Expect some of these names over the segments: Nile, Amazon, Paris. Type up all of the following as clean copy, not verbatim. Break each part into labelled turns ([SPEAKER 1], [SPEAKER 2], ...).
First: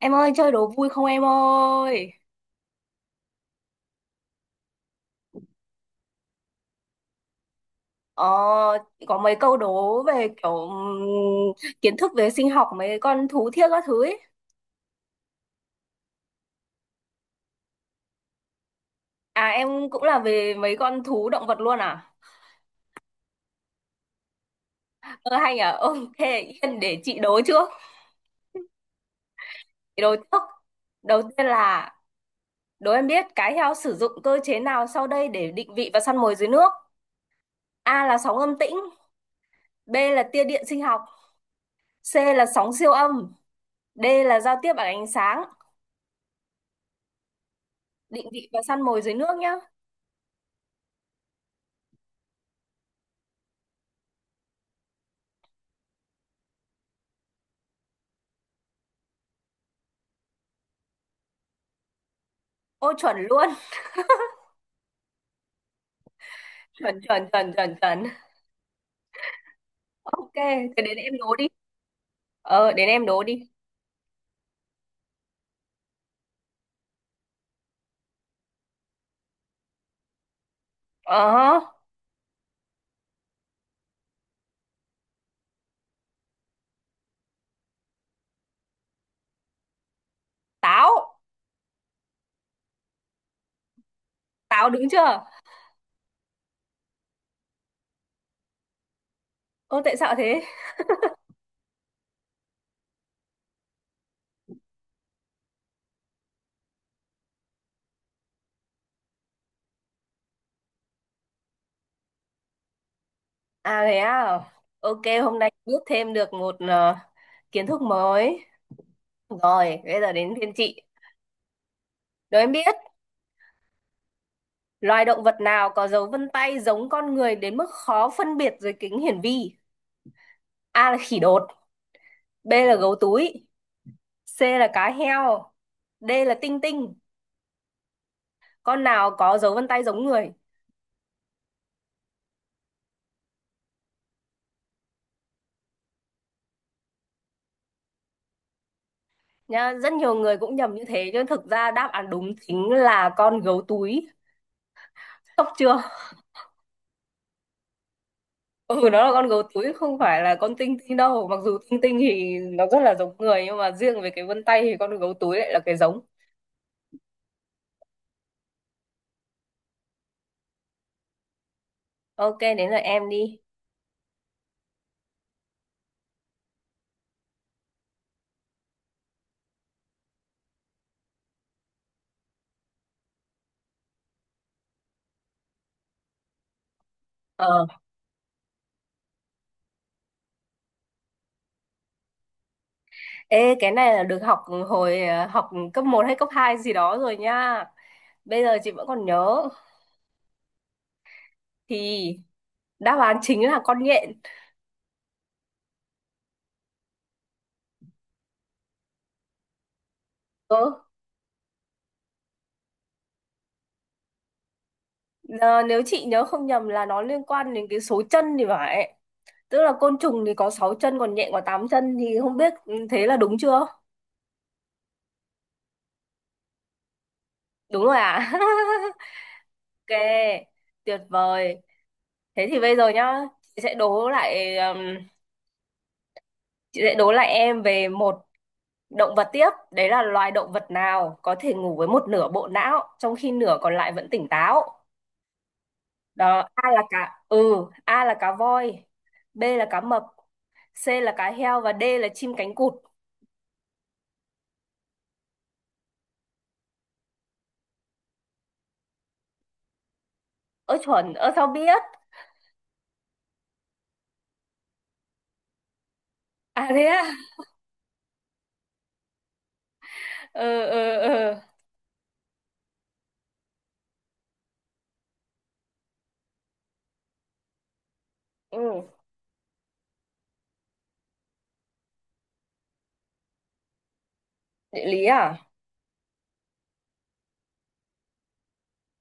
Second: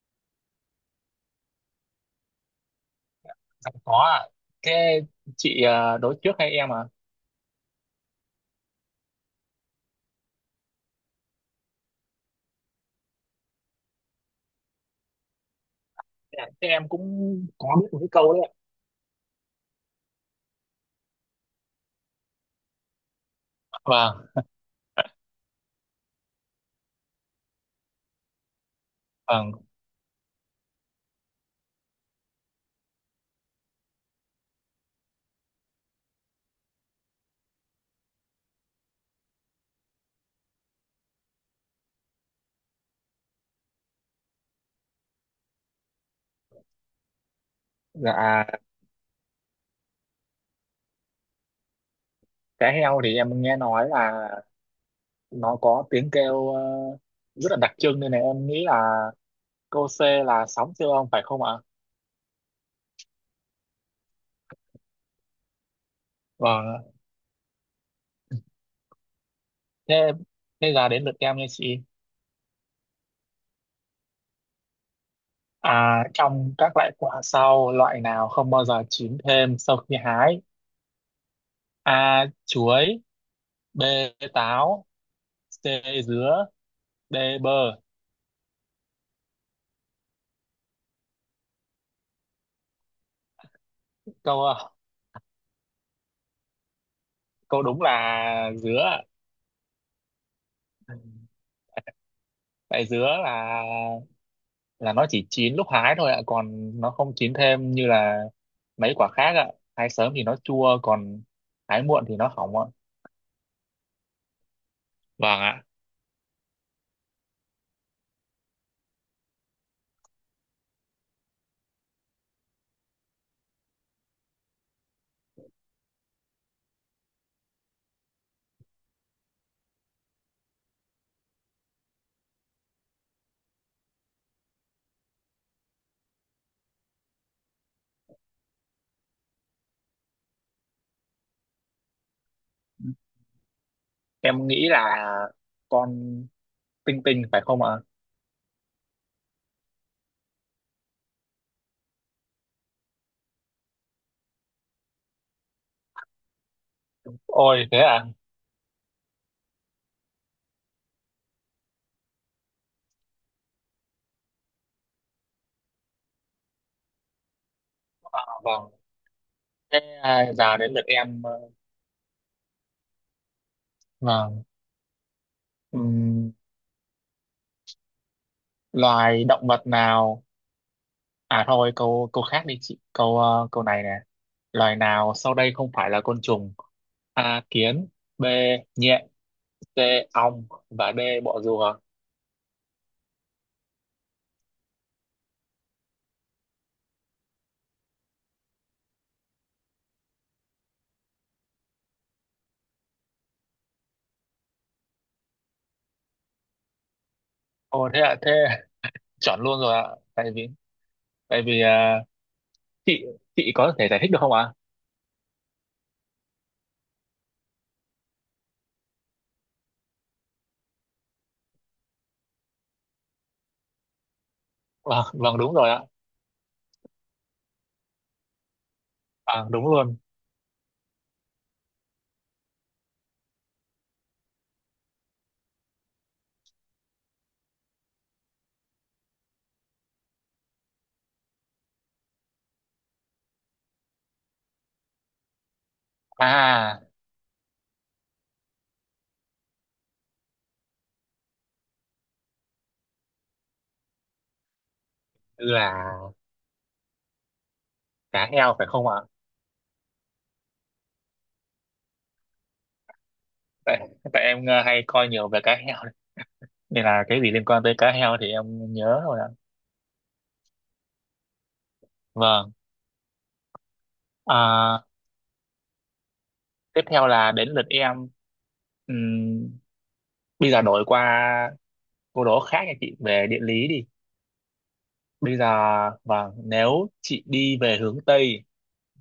[SPEAKER 1] Em ơi chơi đố vui không em ơi?
[SPEAKER 2] Dạ, có ạ. thế chị đối trước hay em?
[SPEAKER 1] Ờ, có mấy câu đố về kiểu kiến thức về sinh học mấy con thú thiết các thứ ấy.
[SPEAKER 2] Dạ, thế em cũng có biết một cái câu đấy ạ.
[SPEAKER 1] À em cũng là về mấy con thú động vật luôn à?
[SPEAKER 2] Vâng
[SPEAKER 1] Ờ hay nhỉ? Ok. Yên để chị đố trước.
[SPEAKER 2] vâng
[SPEAKER 1] Chị đố trước. Đầu tiên là đố em biết cái heo sử dụng cơ chế nào sau đây để định vị và săn mồi dưới nước? A là sóng âm tĩnh, B là tia điện sinh học, C là sóng siêu âm, D là giao tiếp bằng ánh sáng. Định
[SPEAKER 2] Dạ,
[SPEAKER 1] vị và săn mồi dưới nước nhá.
[SPEAKER 2] cá heo thì em nghe nói là nó có tiếng kêu, rất là đặc trưng, nên là em nghĩ là câu C là sóng siêu âm phải không ạ?
[SPEAKER 1] Ô chuẩn luôn.
[SPEAKER 2] Vâng.
[SPEAKER 1] Chuẩn, chuẩn, chuẩn, chuẩn, chuẩn.
[SPEAKER 2] thế
[SPEAKER 1] Ok,
[SPEAKER 2] Thế
[SPEAKER 1] thế
[SPEAKER 2] giờ
[SPEAKER 1] đến
[SPEAKER 2] đến lượt
[SPEAKER 1] em đố
[SPEAKER 2] em nha
[SPEAKER 1] đi.
[SPEAKER 2] chị.
[SPEAKER 1] Đến em đố đi.
[SPEAKER 2] À, trong các loại quả sau, loại nào không bao giờ chín thêm sau khi hái?
[SPEAKER 1] ờ hơ,
[SPEAKER 2] A chuối, B táo, C dứa, D bơ.
[SPEAKER 1] Táo.
[SPEAKER 2] câu
[SPEAKER 1] Táo
[SPEAKER 2] ờ,
[SPEAKER 1] đúng chưa?
[SPEAKER 2] Câu đúng là dứa.
[SPEAKER 1] Ô tại sao thế?
[SPEAKER 2] Tại dứa là nó chỉ chín lúc hái thôi ạ, còn nó không chín thêm như là mấy quả khác ạ. Hái sớm thì nó chua, còn hái muộn thì nó hỏng ạ.
[SPEAKER 1] À thế à. Ok, hôm
[SPEAKER 2] Vâng
[SPEAKER 1] nay
[SPEAKER 2] ạ.
[SPEAKER 1] biết thêm được một kiến thức mới. Rồi bây giờ đến phiên chị đố em biết loài động vật nào có dấu vân tay giống con người đến mức khó phân biệt dưới kính hiển vi. A là khỉ đột, B là gấu túi, C là cá heo, D là tinh tinh. Con nào có dấu vân tay giống người?
[SPEAKER 2] Em nghĩ là con tinh tinh phải không ạ?
[SPEAKER 1] Nhá, rất nhiều người cũng nhầm như thế nhưng thực ra đáp án đúng chính là con gấu túi. Sốc chưa?
[SPEAKER 2] Ôi thế à.
[SPEAKER 1] Ừ, nó là con gấu túi không phải là con tinh tinh đâu, mặc dù tinh tinh thì nó rất là giống người nhưng mà riêng về cái vân tay thì con gấu túi lại là cái giống.
[SPEAKER 2] Vâng, thế à, giờ đến lượt em.
[SPEAKER 1] Ok, đến là em đi.
[SPEAKER 2] Vâng. Ừm, Loài động vật nào... à thôi, câu câu khác đi chị, câu này nè. Loài nào sau đây không phải là côn trùng? A
[SPEAKER 1] Ờ.
[SPEAKER 2] kiến, B nhện, C ong và D bọ rùa.
[SPEAKER 1] Ê cái này là được học hồi học cấp một hay cấp 2 gì đó rồi nha. Bây giờ chị vẫn còn nhớ thì đáp án chính là con nhện.
[SPEAKER 2] Ồ thế ạ, thế chọn luôn rồi ạ. Tại vì...
[SPEAKER 1] Ừ.
[SPEAKER 2] tại vì à, chị chị có thể giải thích được không ạ?
[SPEAKER 1] ờ, Nếu chị nhớ không nhầm là nó liên quan đến cái số chân thì phải. Tức là côn trùng thì có 6 chân còn nhện có 8 chân thì không biết thế là đúng chưa?
[SPEAKER 2] Vâng vâng, đúng rồi ạ.
[SPEAKER 1] Đúng rồi à?
[SPEAKER 2] À, đúng luôn.
[SPEAKER 1] Ok, tuyệt vời. Thế thì bây giờ nhá, chị sẽ đố lại um, chị sẽ đố lại em về một động vật tiếp. Đấy là loài động vật nào có thể ngủ với một nửa bộ não trong khi nửa còn lại vẫn tỉnh táo. Đó,
[SPEAKER 2] À
[SPEAKER 1] A là cá voi, B là cá mập, C là cá heo và D là chim cánh cụt.
[SPEAKER 2] là cá heo phải không ạ?
[SPEAKER 1] Ơ chuẩn, ơ sao biết?
[SPEAKER 2] Tại Tại em hay coi nhiều về cá heo đấy.
[SPEAKER 1] À thế
[SPEAKER 2] Nên
[SPEAKER 1] à?
[SPEAKER 2] là cái gì liên quan tới cá heo thì em nhớ rồi ạ.
[SPEAKER 1] Ừ, ừ, ừ.
[SPEAKER 2] Vâng. À, tiếp theo là đến lượt em.
[SPEAKER 1] Ừ.
[SPEAKER 2] Ừm, Bây giờ đổi qua câu đố khác nha chị, về địa lý đi.
[SPEAKER 1] Địa lý
[SPEAKER 2] Bây giờ
[SPEAKER 1] à?
[SPEAKER 2] vâng, nếu chị đi về hướng Tây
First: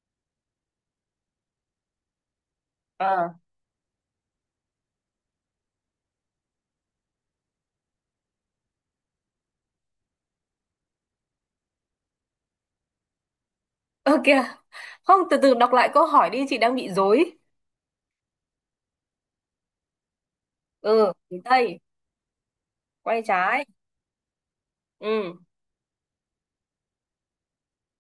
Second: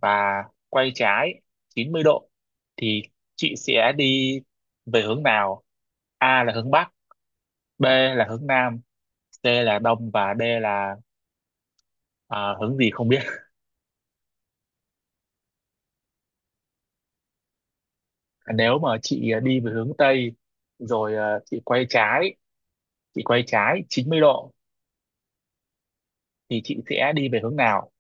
[SPEAKER 2] và quay trái 90 độ thì
[SPEAKER 1] Ờ.
[SPEAKER 2] chị sẽ đi về hướng nào? A là hướng Bắc, B là hướng Nam, C là Đông và D là à, hướng gì không biết.
[SPEAKER 1] Ơ kìa. Không, từ từ đọc lại câu hỏi đi, chị đang bị rối.
[SPEAKER 2] Nếu mà chị đi về hướng Tây
[SPEAKER 1] Ừ,
[SPEAKER 2] rồi à,
[SPEAKER 1] hướng
[SPEAKER 2] chị
[SPEAKER 1] Tây,
[SPEAKER 2] quay trái,
[SPEAKER 1] quay
[SPEAKER 2] chị quay
[SPEAKER 1] trái.
[SPEAKER 2] trái 90 độ
[SPEAKER 1] Ừ,
[SPEAKER 2] thì chị sẽ đi về hướng nào?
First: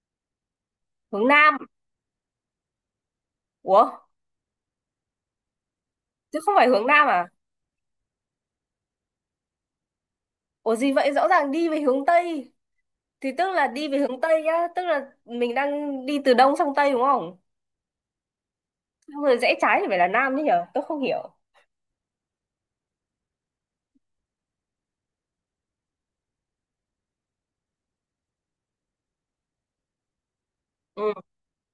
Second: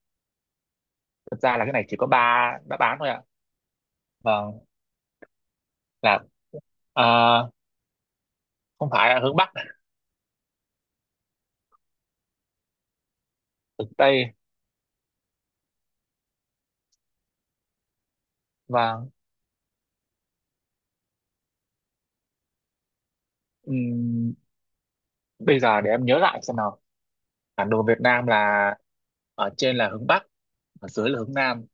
[SPEAKER 1] hướng
[SPEAKER 2] Thật
[SPEAKER 1] Nam.
[SPEAKER 2] ra là cái này chỉ có ba đáp án thôi ạ.
[SPEAKER 1] Ủa,
[SPEAKER 2] Vâng, là
[SPEAKER 1] chứ không phải hướng Nam à?
[SPEAKER 2] à, không phải là hướng Bắc,
[SPEAKER 1] Ủa gì vậy? Rõ ràng đi về hướng Tây. Thì tức là đi
[SPEAKER 2] hướng
[SPEAKER 1] về hướng
[SPEAKER 2] Tây.
[SPEAKER 1] Tây nhá. Tức là mình đang đi từ Đông sang Tây đúng không?
[SPEAKER 2] Và...
[SPEAKER 1] Xong rồi rẽ trái thì phải là Nam chứ nhở? Tôi không hiểu.
[SPEAKER 2] Ừm, bây giờ để em nhớ lại xem nào. Bản đồ Việt Nam là ở trên là hướng Bắc, ở dưới
[SPEAKER 1] Ừ,
[SPEAKER 2] là hướng Nam,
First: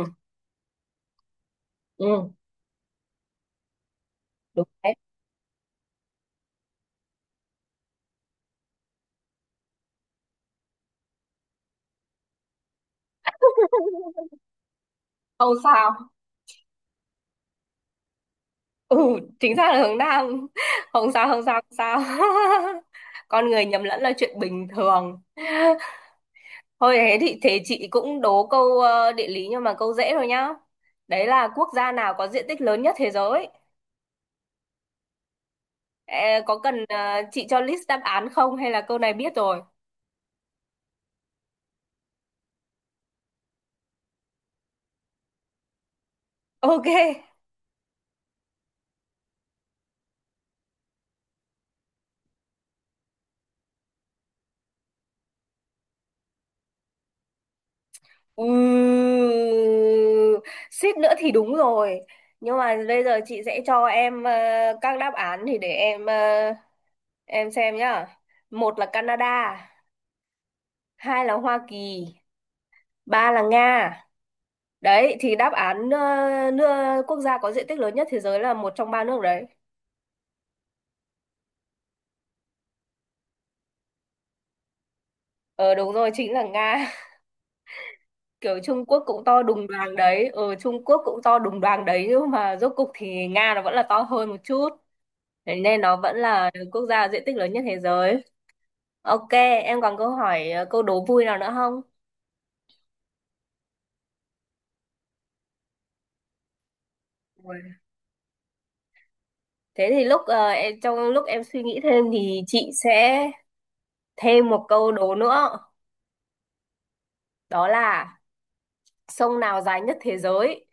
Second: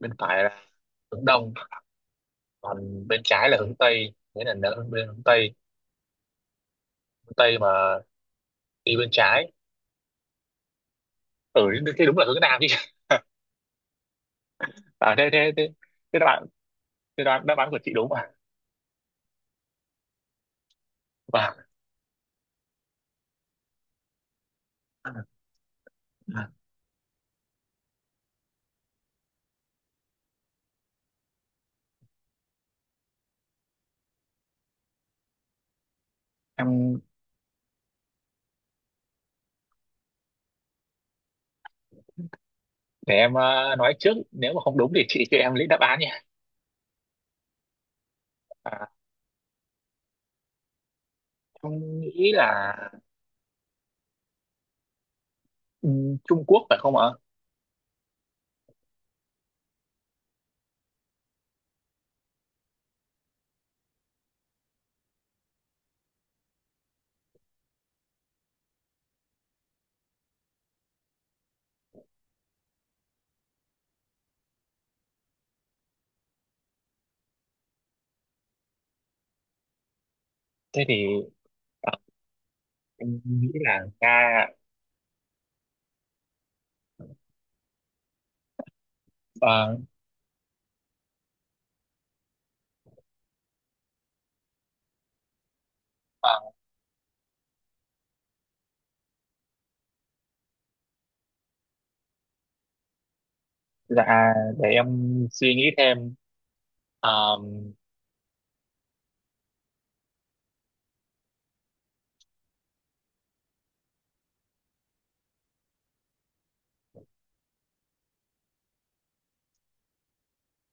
[SPEAKER 2] bên phải là hướng Đông,
[SPEAKER 1] ừ,
[SPEAKER 2] còn bên trái là hướng Tây. Thế là
[SPEAKER 1] đúng
[SPEAKER 2] nở
[SPEAKER 1] đấy.
[SPEAKER 2] bên hướng Tây, hướng Tây mà đi bên trái, ừ thế thế đúng là hướng Nam chứ. À thế thế
[SPEAKER 1] Không
[SPEAKER 2] thế
[SPEAKER 1] sao.
[SPEAKER 2] thế đáp án thế đáp án, của chị đúng à?
[SPEAKER 1] Ừ, chính xác là hướng Nam. Không sao, không
[SPEAKER 2] Vâng.
[SPEAKER 1] sao, không sao. Con người nhầm lẫn là chuyện bình thường. Thôi thế thì chị cũng đố câu địa lý nhưng mà câu dễ thôi nhá. Đấy là quốc gia nào có diện tích lớn nhất thế giới? Ê, có cần
[SPEAKER 2] em
[SPEAKER 1] chị cho list đáp án không hay là câu này biết rồi?
[SPEAKER 2] để em nói trước, nếu mà không đúng thì chị cho em lấy đáp án nha.
[SPEAKER 1] Ok.
[SPEAKER 2] À, em nghĩ là Trung Quốc phải không ạ?
[SPEAKER 1] Ừ, suýt nữa thì đúng rồi. Nhưng mà bây giờ chị sẽ cho em các đáp án thì để em xem nhá. Một là Canada, hai là Hoa Kỳ, ba là Nga. Đấy thì đáp án nước quốc gia có diện tích lớn nhất thế giới là một trong ba nước đấy.
[SPEAKER 2] Thế thì ờ, em nghĩ là Nga.
[SPEAKER 1] Ờ đúng rồi chính là Nga. Kiểu Trung Quốc cũng to đùng
[SPEAKER 2] Ờ.
[SPEAKER 1] đoàng đấy. Ờ Trung Quốc cũng to đùng đoàng đấy nhưng mà rốt cục thì Nga nó vẫn là to hơn một chút. Thế nên nó vẫn
[SPEAKER 2] Ờ,
[SPEAKER 1] là quốc gia diện tích lớn nhất thế giới. Ok, em còn câu đố vui nào nữa không?
[SPEAKER 2] dạ để em suy nghĩ thêm. Ờ,
[SPEAKER 1] Ui. Thế thì trong lúc em suy nghĩ thêm thì chị sẽ thêm một câu đố nữa. Đó là sông nào dài nhất thế giới?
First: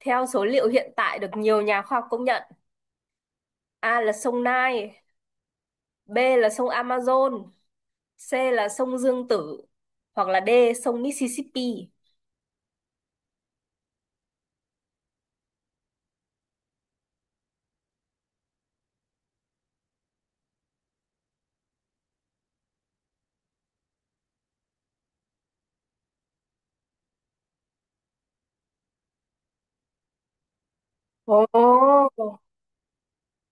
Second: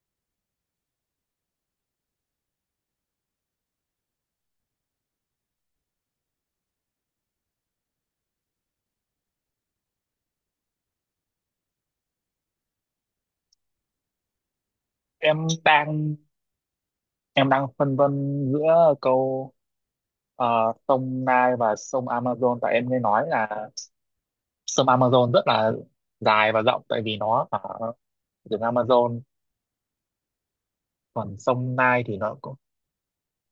[SPEAKER 1] Theo số liệu hiện tại được nhiều nhà khoa học công nhận, A là sông Nile, B là sông Amazon, C là sông Dương Tử, hoặc là D sông Mississippi.
[SPEAKER 2] em đang em đang phân vân giữa câu ờ, sông Nile và sông Amazon. Tại em nghe nói là sông Amazon rất là dài và rộng, tại vì nó ở rừng Amazon. Còn
[SPEAKER 1] Ồ.
[SPEAKER 2] sông Nile thì nó cũng...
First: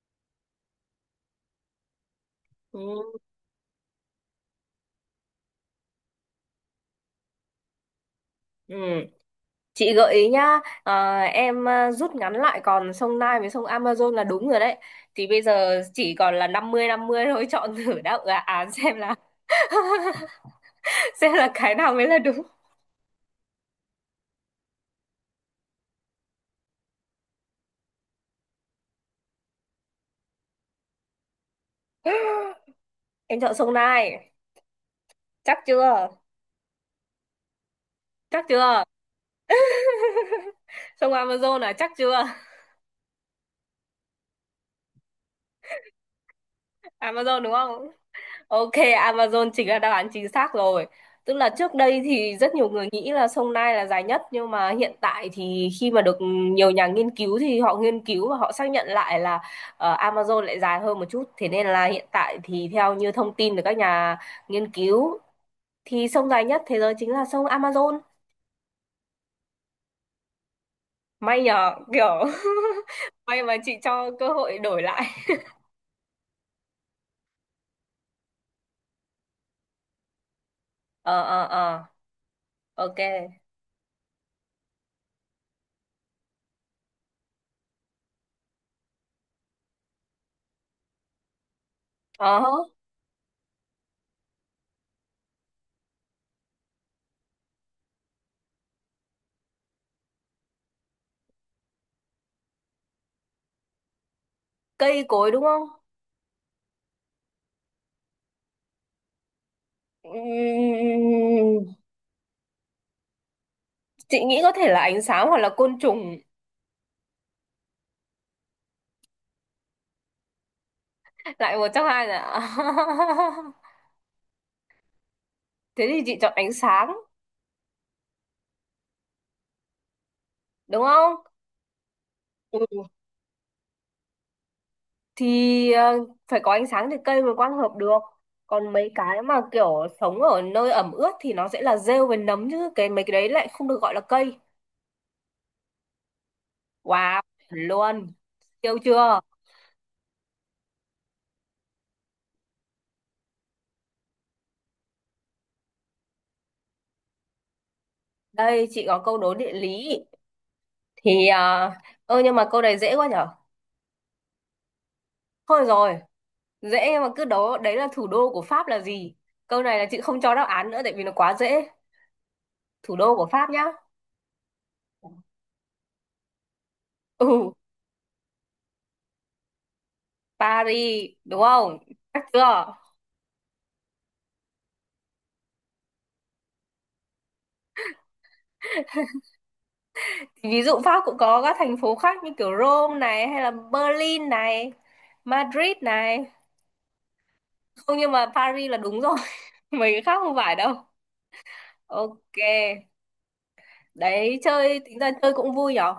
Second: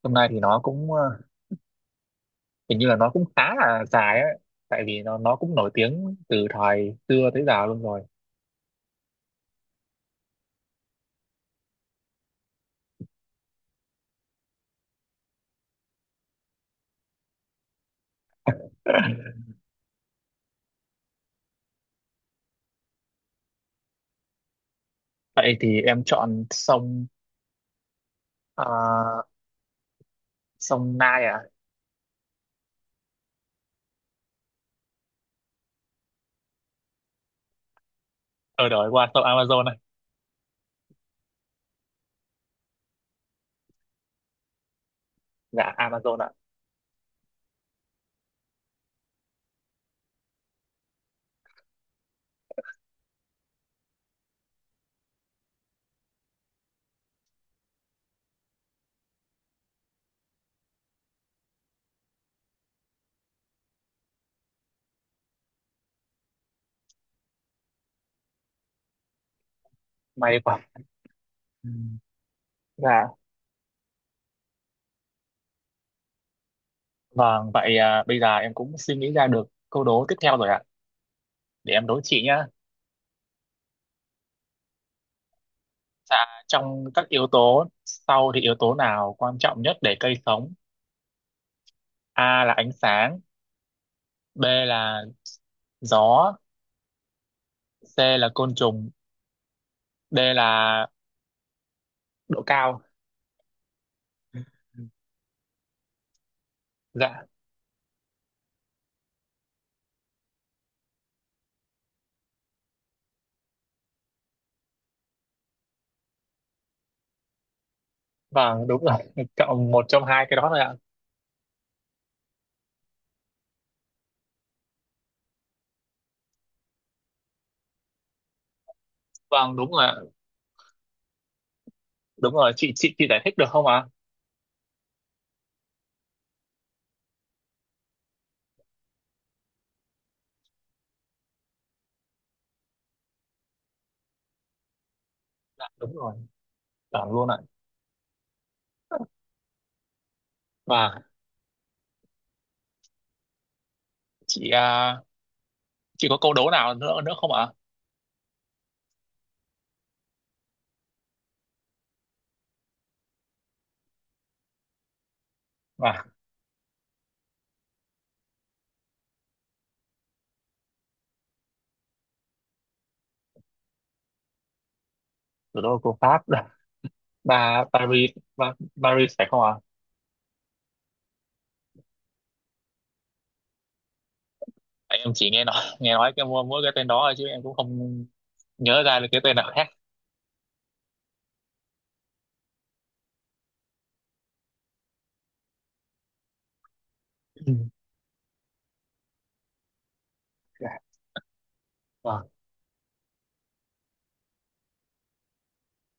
[SPEAKER 2] sông Nile thì nó cũng ờ, hình như là nó
[SPEAKER 1] Ừ.
[SPEAKER 2] cũng khá là dài ấy, tại vì nó cũng nổi tiếng từ thời xưa tới giờ luôn rồi.
[SPEAKER 1] Ừ. Chị gợi ý nhá, à, em à, rút ngắn lại còn sông Nile với sông Amazon là đúng rồi đấy. Thì bây giờ chỉ còn là 50-50 thôi, chọn thử đáp án xem là xem là cái nào mới là đúng.
[SPEAKER 2] Vậy thì em chọn sông ờ, sông Nile ạ.
[SPEAKER 1] Em chọn sông Nile, chắc chưa? Chắc
[SPEAKER 2] Ờ,
[SPEAKER 1] chưa?
[SPEAKER 2] đổi qua shop Amazon này.
[SPEAKER 1] Sông Amazon là chắc chưa?
[SPEAKER 2] Dạ Amazon ạ.
[SPEAKER 1] Amazon đúng không? Ok, Amazon chính là đáp án chính xác rồi. Tức là trước đây thì rất nhiều người nghĩ là sông Nile là dài nhất nhưng mà hiện tại thì khi mà được nhiều nhà nghiên cứu thì họ nghiên cứu và họ xác nhận lại là Amazon lại dài hơn một chút. Thế nên là hiện tại thì theo như thông tin từ các nhà nghiên cứu thì sông dài nhất thế giới chính là sông Amazon.
[SPEAKER 2] May quá.
[SPEAKER 1] May
[SPEAKER 2] Ừ.
[SPEAKER 1] nhờ, kiểu
[SPEAKER 2] Dạ.
[SPEAKER 1] may mà chị cho cơ hội đổi lại.
[SPEAKER 2] Vâng, vậy à, bây giờ em cũng suy nghĩ ra được câu đố tiếp theo rồi ạ.
[SPEAKER 1] Ờ, ờ,
[SPEAKER 2] Để
[SPEAKER 1] ờ,
[SPEAKER 2] em đố chị nhá.
[SPEAKER 1] ok.
[SPEAKER 2] Dạ, trong các yếu tố sau thì yếu tố nào quan trọng nhất để cây sống?
[SPEAKER 1] Ờ,
[SPEAKER 2] A là ánh sáng, B là gió, C là côn trùng, D là độ cao.
[SPEAKER 1] cây cối đúng không?
[SPEAKER 2] Dạ
[SPEAKER 1] Ừm, chị nghĩ có thể là ánh sáng hoặc là côn trùng.
[SPEAKER 2] vâng đúng rồi, chọn một trong hai cái đó thôi ạ.
[SPEAKER 1] Lại một trong hai là. Thế thì chị chọn ánh sáng,
[SPEAKER 2] Vâng đúng rồi ạ.
[SPEAKER 1] đúng không?
[SPEAKER 2] Đúng rồi, chị,
[SPEAKER 1] Ừ.
[SPEAKER 2] chị giải thích được không ạ?
[SPEAKER 1] Thì phải có ánh sáng thì cây mới quang hợp được còn mấy cái mà kiểu sống ở nơi ẩm ướt thì nó sẽ là rêu với nấm chứ cái mấy cái đấy lại không được gọi là cây.
[SPEAKER 2] Dạ đúng rồi. Vâng
[SPEAKER 1] Wow,
[SPEAKER 2] luôn ạ.
[SPEAKER 1] chuẩn luôn. Siêu chưa?
[SPEAKER 2] Và chị à, chị có câu đố nào nữa nữa không ạ?
[SPEAKER 1] Đây chị có câu đố địa lý thì ơ nhưng mà câu này dễ quá nhở, thôi rồi.
[SPEAKER 2] À,
[SPEAKER 1] Dễ mà cứ đó, đấy là thủ đô của Pháp là gì? Câu này là chị không cho đáp án nữa tại vì nó quá dễ. Thủ đô của Pháp nhá.
[SPEAKER 2] thủ đô của Pháp là
[SPEAKER 1] Ừ,
[SPEAKER 2] Ba... Paris, ba, Paris phải không ạ?
[SPEAKER 1] Paris, đúng không? Chắc chưa?
[SPEAKER 2] À? Em chỉ nghe nói cái mỗi mỗi cái tên đó thôi, chứ em cũng không nhớ ra được cái tên nào khác.
[SPEAKER 1] Ví dụ Pháp cũng có các thành phố khác như kiểu Rome này hay là Berlin này, Madrid này.
[SPEAKER 2] Ừ.
[SPEAKER 1] Không nhưng mà Paris là đúng rồi, mấy cái khác không phải
[SPEAKER 2] Dạ.
[SPEAKER 1] đâu.
[SPEAKER 2] Vâng.
[SPEAKER 1] Ok, đấy chơi tính ra chơi cũng vui nhở?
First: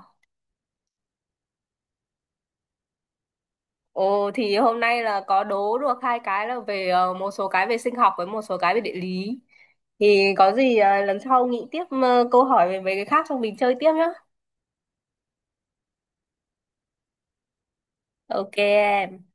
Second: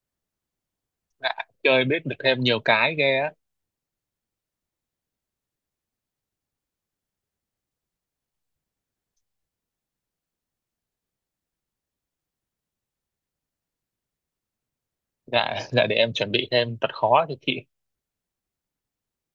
[SPEAKER 2] Dạ, chơi biết được thêm nhiều cái ghê á.
[SPEAKER 1] Ồ thì hôm nay là có đố được hai cái là về một số cái về sinh học với một số cái về địa lý. Thì có gì lần sau nghĩ tiếp câu hỏi về mấy cái khác xong mình chơi tiếp nhá.
[SPEAKER 2] Dạ, dạ để em chuẩn bị thêm thật khó cho chị.
[SPEAKER 1] Ok, em.